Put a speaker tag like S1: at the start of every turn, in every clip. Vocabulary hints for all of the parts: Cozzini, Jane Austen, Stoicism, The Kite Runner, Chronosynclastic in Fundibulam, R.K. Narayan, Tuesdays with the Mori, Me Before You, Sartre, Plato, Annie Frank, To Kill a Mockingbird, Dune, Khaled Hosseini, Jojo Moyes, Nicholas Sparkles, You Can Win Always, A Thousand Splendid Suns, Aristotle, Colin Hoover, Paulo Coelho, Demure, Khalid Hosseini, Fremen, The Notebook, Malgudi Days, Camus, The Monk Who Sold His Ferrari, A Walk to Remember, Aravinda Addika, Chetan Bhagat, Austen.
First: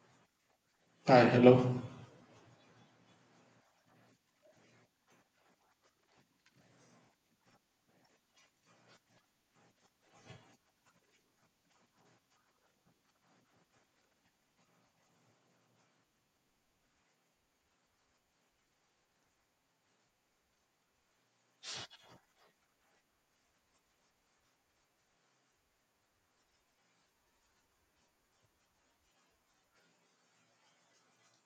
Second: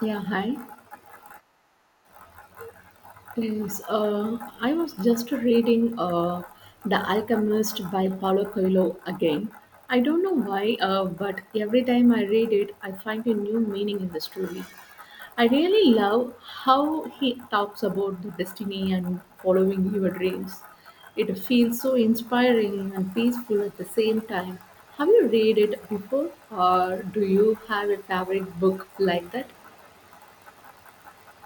S1: Yeah, hi.
S2: Hi, hello.
S1: Yes, I was just reading The Alchemist by Paulo Coelho again. I don't know why, but every time I read it, I find a new meaning in the story. I really love how he talks about the destiny and following your dreams. It feels so inspiring and peaceful at the same time. Have you read it before, or do you have a favorite book like that?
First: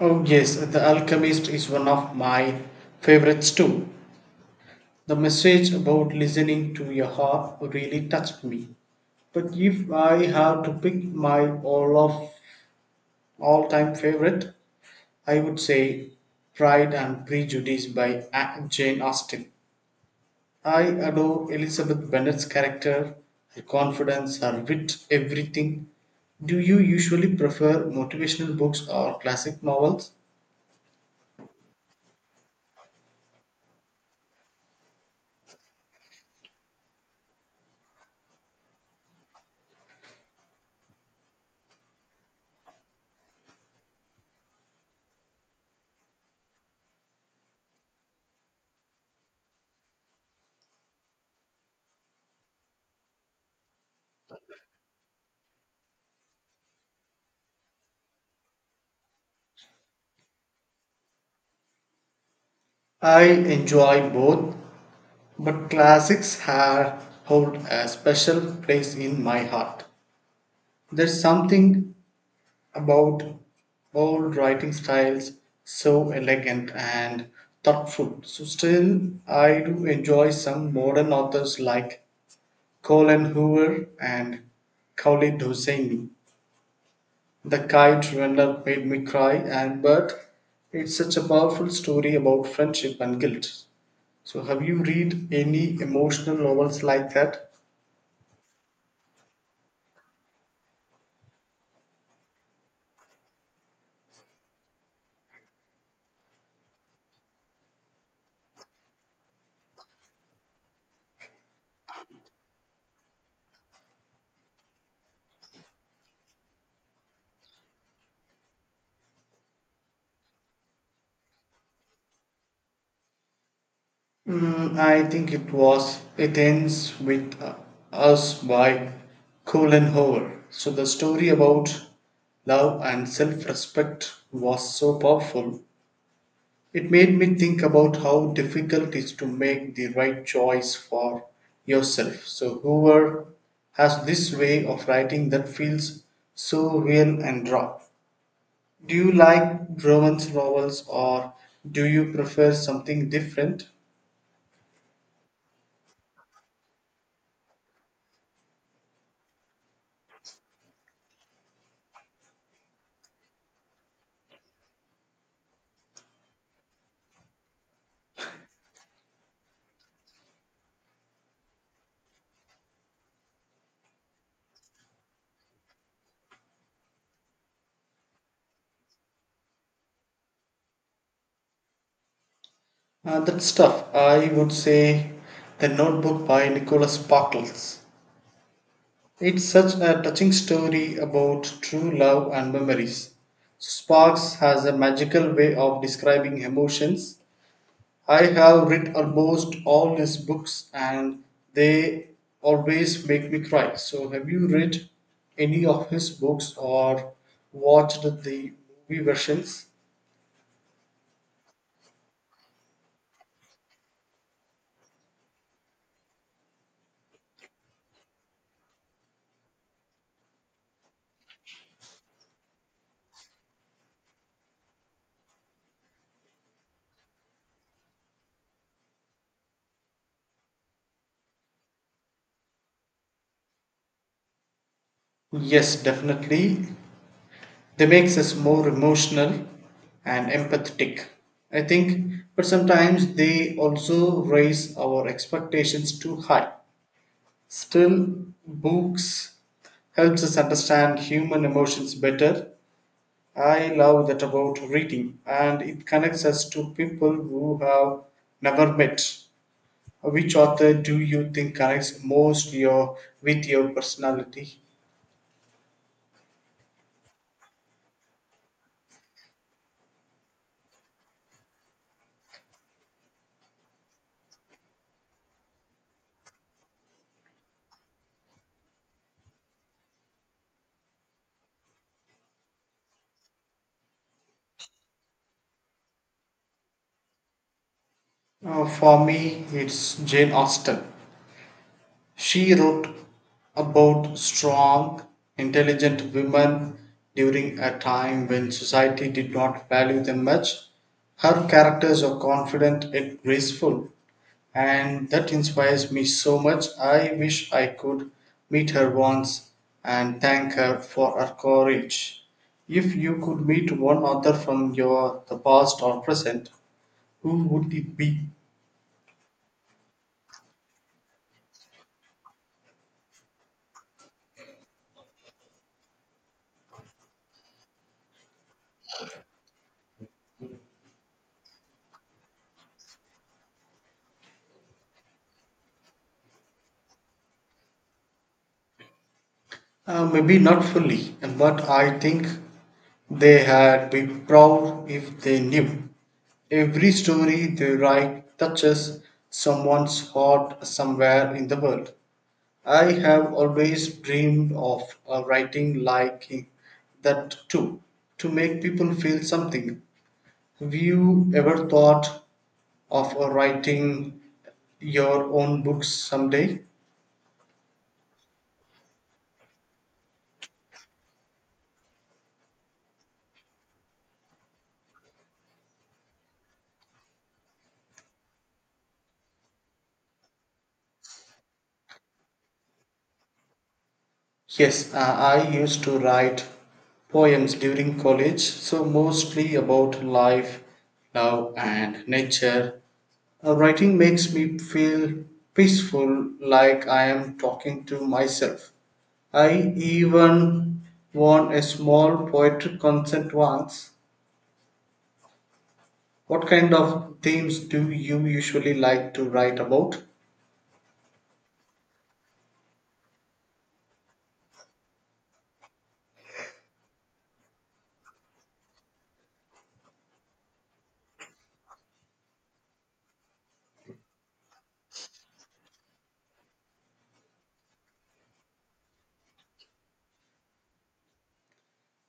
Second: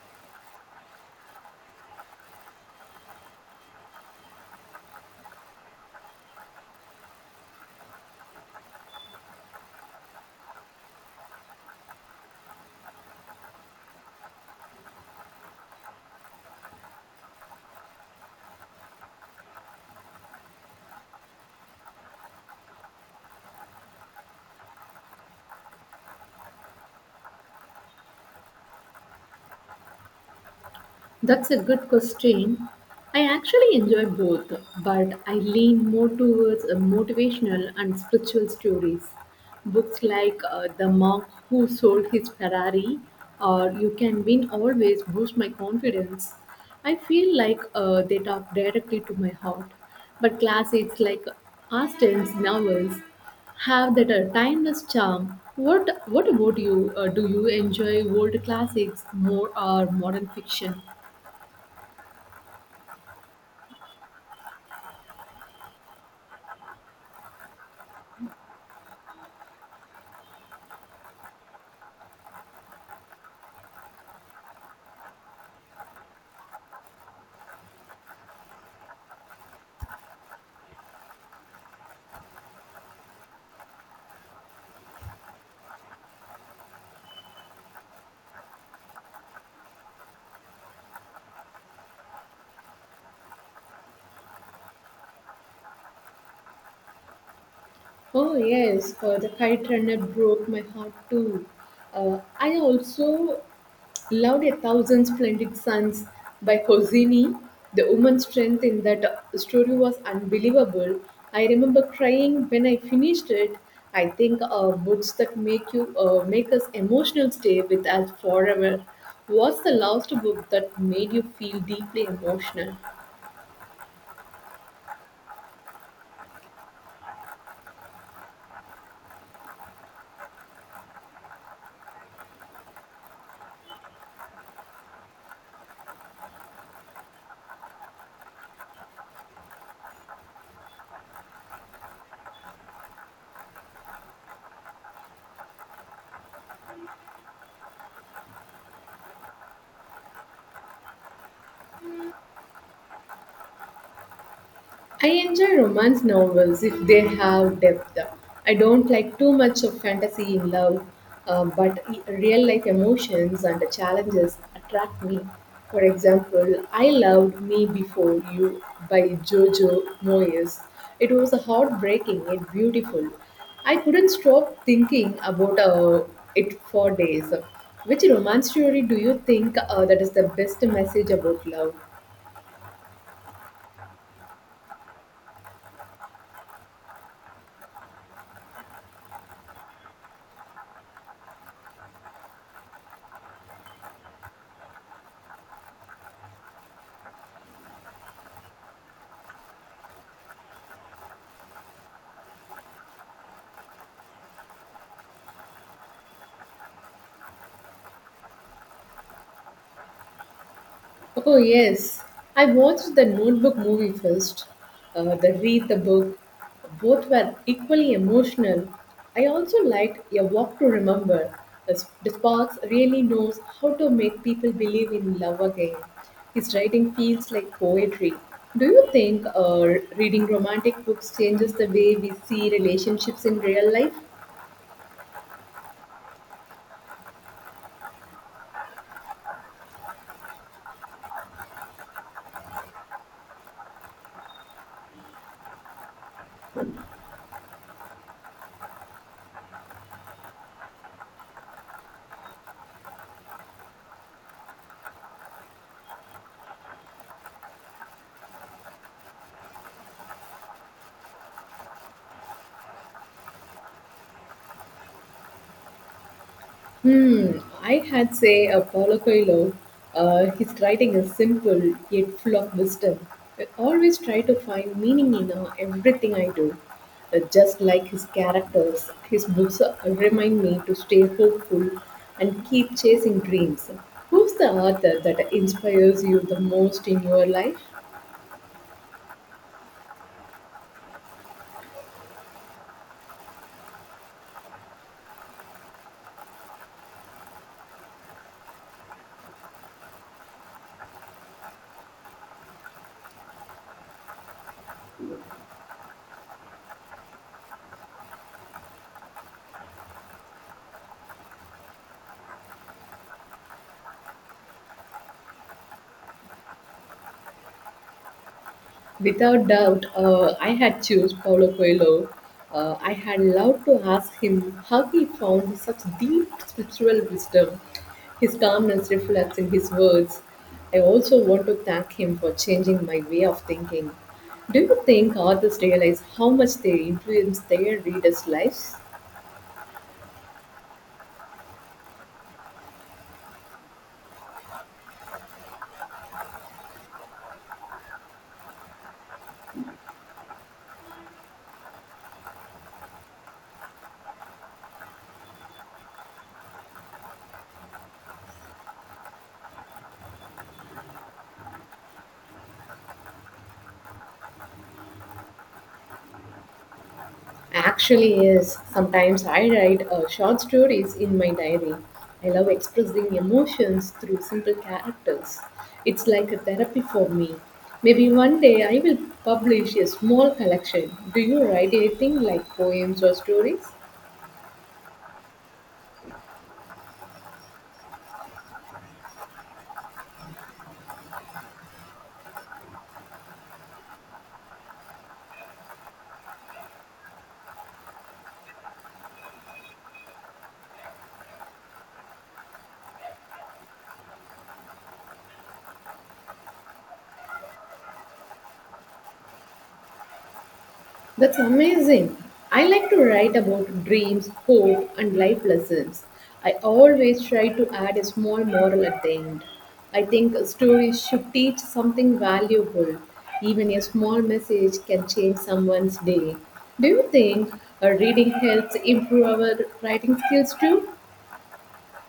S2: Oh, yes, The Alchemist is one of my favorites too. The message about listening to your heart really touched me. But if I have to pick my all time favorite, I would say Pride and Prejudice by Jane Austen. I adore Elizabeth Bennet's character, her confidence, her wit, everything. Do you usually prefer motivational books or classic novels?
S1: That's a good question. I actually enjoy both, but I lean more towards motivational and spiritual stories. Books like The Monk Who Sold His Ferrari or You Can Win Always boost my confidence. I feel like they talk directly to my heart. But classics like Austen's novels have that timeless charm. What about you? Do you enjoy old classics more or modern fiction?
S2: I enjoy both, but classics have hold a special place in my heart. There's something about old writing styles so elegant and thoughtful. So still I do enjoy some modern authors like Colin Hoover and Khalid Hosseini. The Kite Runner made me cry and but it's such a powerful story about friendship and guilt. So, have you read any emotional novels like that?
S1: Oh yes, the kite runner broke my heart too. I also loved A Thousand Splendid Suns by Cozzini. The woman's strength in that story was unbelievable. I remember crying when I finished it. I think books that make you make us emotional stay with us forever. What's the last book that made you feel deeply emotional?
S2: Mm, I think it was It Ends With Us by Colin Hoover. So the story about love and self-respect was so powerful. It made me think about how difficult it is to make the right choice for yourself. So Hoover has this way of writing that feels so real and raw. Do you like romance novels or do you prefer something different?
S1: I enjoy romance novels if they have depth. I don't like too much of fantasy in love, but real life emotions and challenges attract me. For example, I loved Me Before You by Jojo Moyes. It was heartbreaking and beautiful. I couldn't stop thinking about it for days. Which romance story do you think that is the best message about love?
S2: That's tough. I would say The Notebook by Nicholas Sparkles. It's such a touching story about true love and memories. Sparks has a magical way of describing emotions. I have read almost all his books and they always make me cry. So, have you read any of his books or watched the movie versions?
S1: Oh, yes. I watched the Notebook movie first, then read the book. Both were equally emotional. I also liked A Walk to Remember. The the Sparks really knows how to make people believe in love again. His writing feels like poetry. Do you think reading romantic books changes the way we see relationships in real life?
S2: Yes, definitely. They makes us more emotional and empathetic. I think, but sometimes they also raise our expectations too high. Still, books helps us understand human emotions better. I love that about reading, and it connects us to people who have never met. Which author do you think connects most your with your personality?
S1: Hmm, I had say a Paulo Coelho. His writing is simple yet full of wisdom. I always try to find meaning in everything I do. Just like his characters, his books remind me to stay hopeful and keep chasing dreams. Who's the author that inspires you the most in your life?
S2: For me, it's Jane Austen. She wrote about strong, intelligent women during a time when society did not value them much. Her characters are confident and graceful, and that inspires me so much. I wish I could meet her once and thank her for her courage. If you could meet one author from your the past or present, who would it be?
S1: Without doubt, I had choose Paulo Coelho. I had loved to ask him how he found such deep spiritual wisdom. His calmness reflects in his words. I also want to thank him for changing my way of thinking. Do you think authors realize how much they influence their readers' lives?
S2: Maybe not fully, but I think they had been proud if they knew. Every story they write touches someone's heart somewhere in the world. I have always dreamed of writing like him, that too, to make people feel something. Have you ever thought of writing your own books someday?
S1: Actually, yes. Sometimes I write short stories in my diary. I love expressing emotions through simple characters. It's like a therapy for me. Maybe one day I will publish a small collection. Do you write anything like poems or stories?
S2: Yes, I used to write poems during college, so mostly about life, love, and nature. Writing makes me feel peaceful, like I am talking to myself. I even won a small poetry contest once. What kind of themes do you usually like to write about?
S1: That's amazing. I like to write about dreams, hope, and life lessons. I always try to add a small moral at the end. I think a story should teach something valuable. Even a small message can change someone's day. Do you think reading helps improve our writing skills too?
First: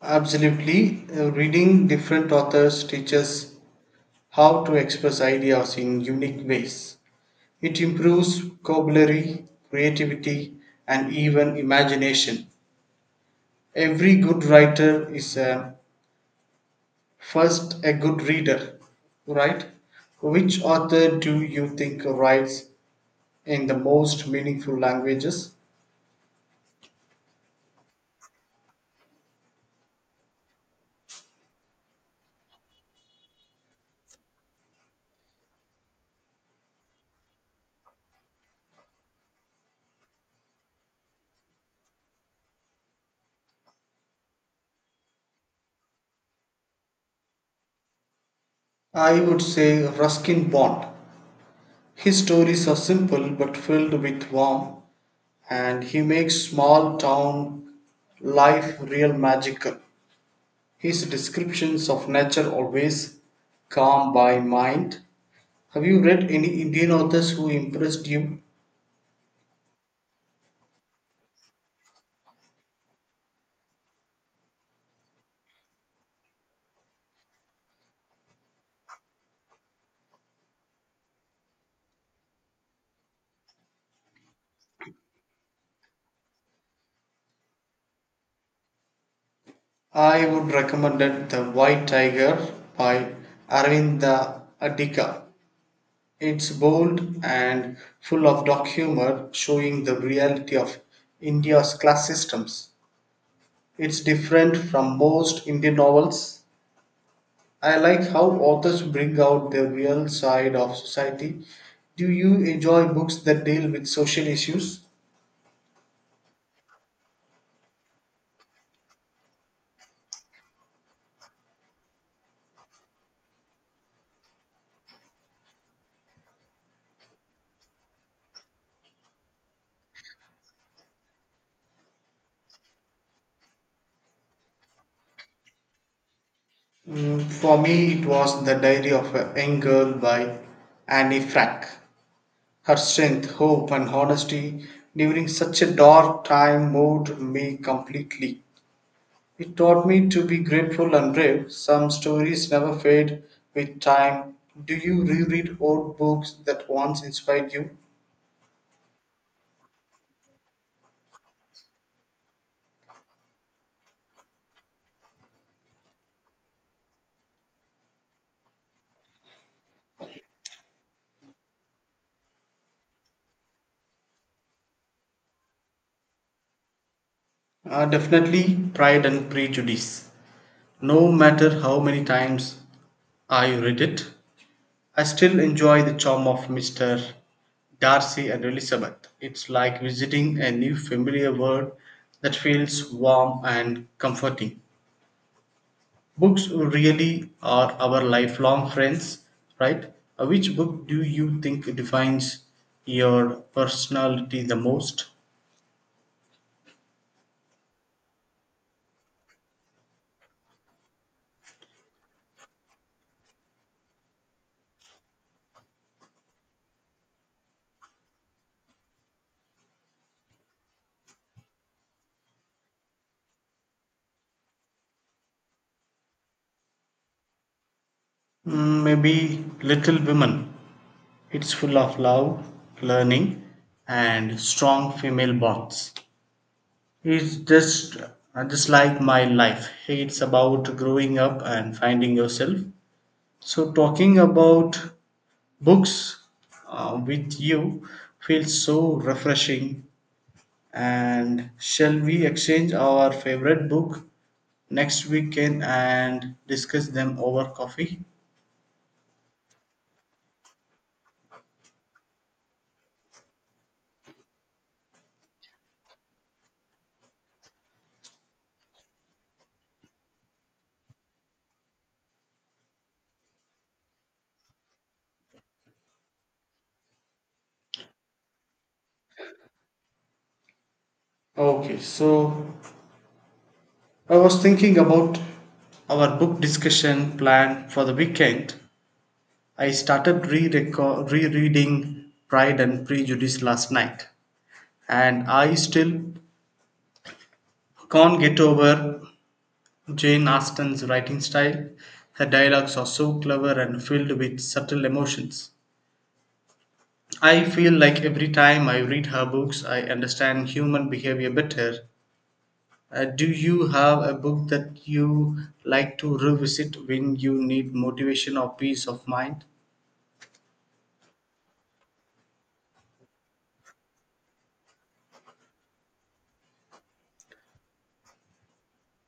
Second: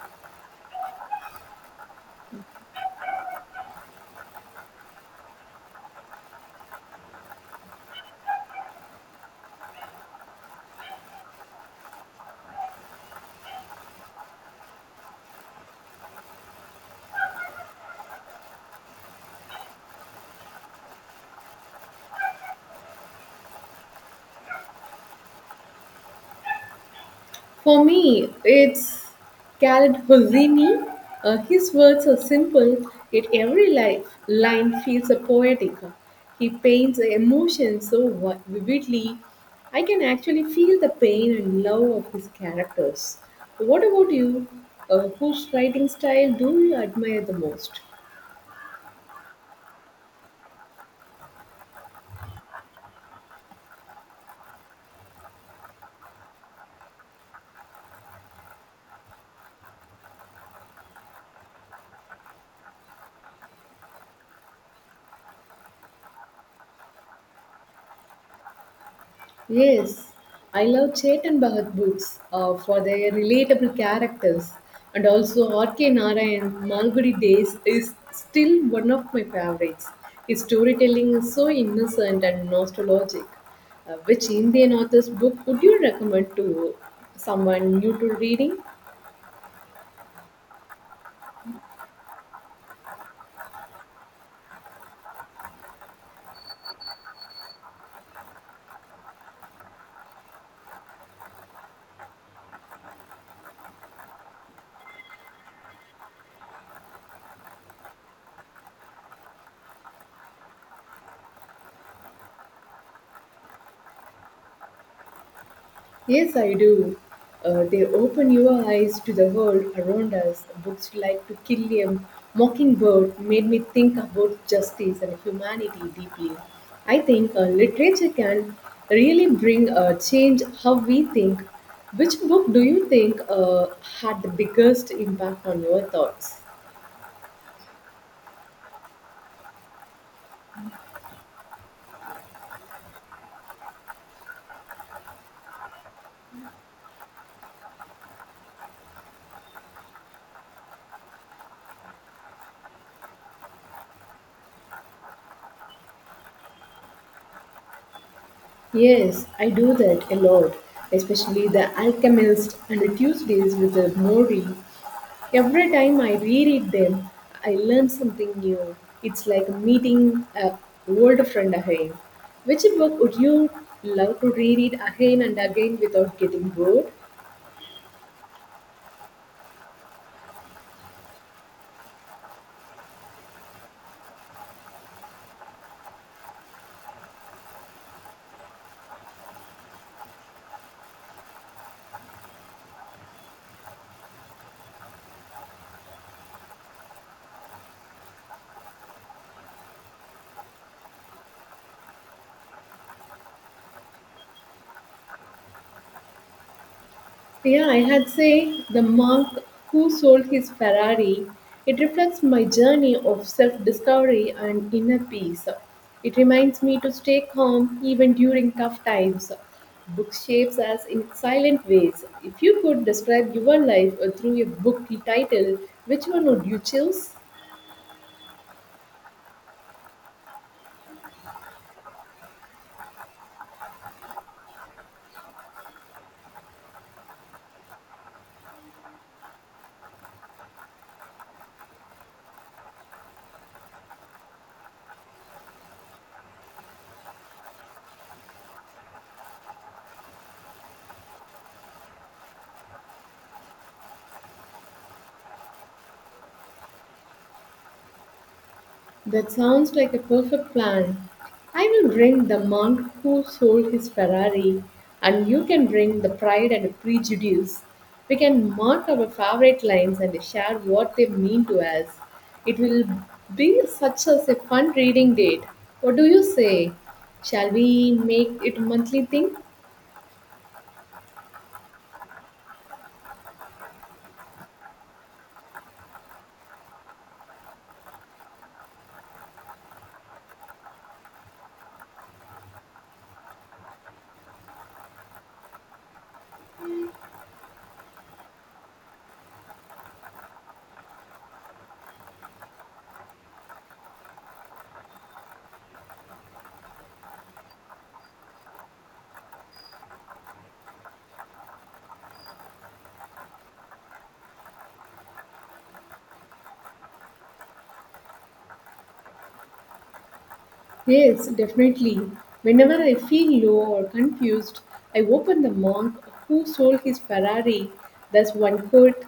S2: Absolutely. Reading different authors teaches how to express ideas in unique ways. It improves vocabulary, creativity, and even imagination. Every good writer is a First, a good reader, right? Which author do you think writes in the most meaningful languages?
S1: For me, it's Khaled Hosseini. His words are simple, yet every life, line feels a poetic. He paints the emotion so vividly. I can actually feel the pain and love of his characters. What about you? Whose writing style do you admire the most?
S2: I would say Ruskin Bond. His stories are simple but filled with warmth, and he makes small town life real magical. His descriptions of nature always calm by mind. Have you read any Indian authors who impressed you?
S1: Yes, I love Chetan Bhagat books for their relatable characters, and also RK. Narayan Malgudi Days is still one of my favorites. His storytelling is so innocent and nostalgic. Which Indian author's book would you recommend to someone new to reading?
S2: I would recommend The White Tiger by Aravinda Addika. It's bold and full of dark humor, showing the reality of India's class systems. It's different from most Indian novels. I like how authors bring out the real side of society. Do you enjoy books that deal with social issues?
S1: Yes, I do. They open your eyes to the world around us. Books like To Kill a Mockingbird made me think about justice and humanity deeply. I think literature can really bring a change how we think. Which book do you think had the biggest impact on your thoughts?
S2: Mm, for me, it was The Diary of a Young Girl by Annie Frank. Her strength, hope, and honesty during such a dark time moved me completely. It taught me to be grateful and brave. Some stories never fade with time. Do you reread old books that once inspired you?
S1: Yes, I do that a lot, especially The Alchemist and the Tuesdays with the Mori. Every time I reread them, I learn something new. It's like meeting a old friend again. Which book would you love to reread again and again without getting bored?
S2: Definitely Pride and Prejudice. No matter how many times I read it, I still enjoy the charm of Mr. Darcy and Elizabeth. It's like visiting a new familiar world that feels warm and comforting. Books really are our lifelong friends, right? Which book do you think defines your personality the most?
S1: Yeah, I had say the monk who sold his Ferrari. It reflects my journey of self discovery and inner peace. It reminds me to stay calm even during tough times. Book shapes us in silent ways. If you could describe your life through a book title, which one would you choose?
S2: Mm, maybe Little Women. It's full of love, learning, and strong female bonds. It's just like my life. It's about growing up and finding yourself. So talking about books with you feels so refreshing. And shall we exchange our favorite book next weekend and discuss them over coffee?
S1: That sounds like a perfect plan. I will bring the monk who sold his Ferrari, and you can bring the pride and prejudice. We can mark our favorite lines and share what they mean to us. It will be such as a fun reading date. What do you say? Shall we make it a monthly thing?
S2: Okay, so I was thinking about our book discussion plan for the weekend. I started rereading Pride and Prejudice last night, and I still can't get over Jane Austen's writing style. Her dialogues are so clever and filled with subtle emotions. I feel like every time I read her books, I understand human behavior better. Do you have a book that you like to revisit when you need motivation or peace of mind?
S1: Yes, definitely. Whenever I feel low or confused, I open the monk who sold his Ferrari. That's one quote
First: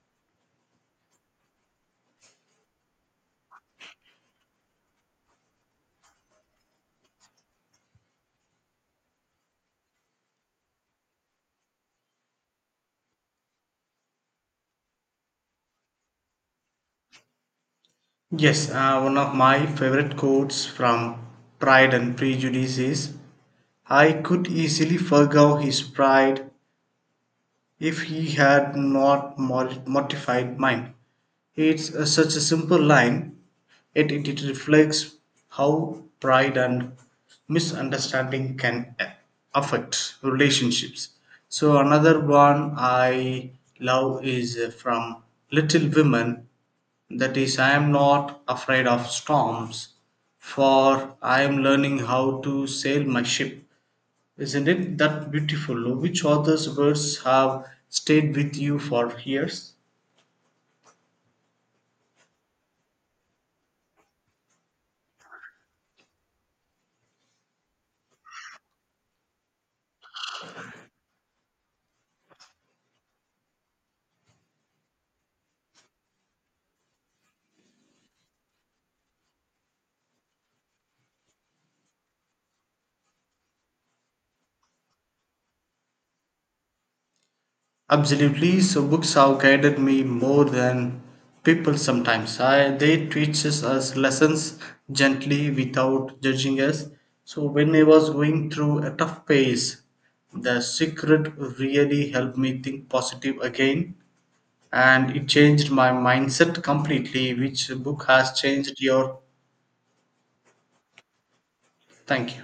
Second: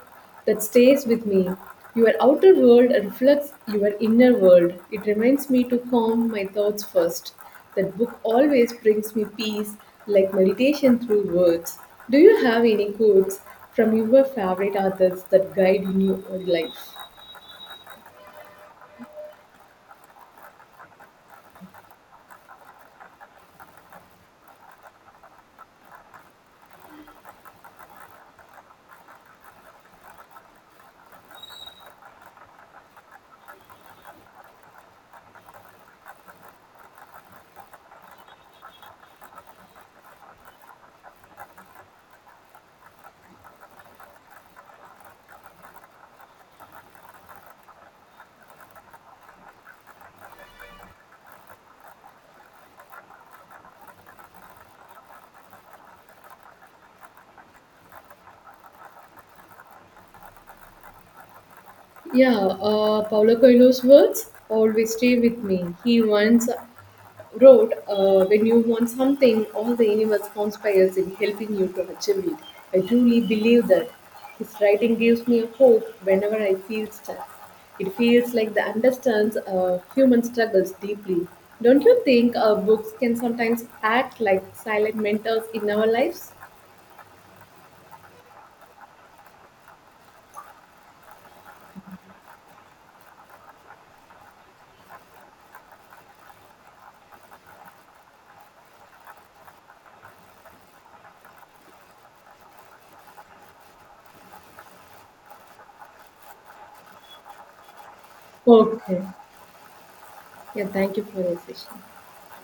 S1: that stays with me. Your outer world reflects your inner world. It reminds me to calm my thoughts first. That book always brings me peace, like meditation through words. Do you have any quotes from your favorite authors that guide in your life?
S2: Yes, one of my favorite quotes from Pride and Prejudice is I could easily forgo his pride if he had not mortified mine. It's such a simple line, yet it reflects how pride and misunderstanding can affect relationships. So, another one I love is from Little Women that is, I am not afraid of storms, for I am learning how to sail my ship. Isn't it that beautiful? Which author's words have stayed with you for years?
S1: Yeah, Paulo Coelho's words always stay with me. He once wrote, when you want something, all the universe conspires in helping you to achieve it. I truly believe that. His writing gives me hope whenever I feel stuck. It feels like the understands human struggles deeply. Don't you think books can sometimes act like silent mentors in our lives?
S2: Absolutely. So books have guided me more than people sometimes. I, they teaches us lessons gently without judging us. So when I was going through a tough phase, the secret really helped me think positive again, and it changed my mindset completely. Which book has changed
S1: Okay.
S2: your
S1: Yeah, thank you for the session.
S2: thank you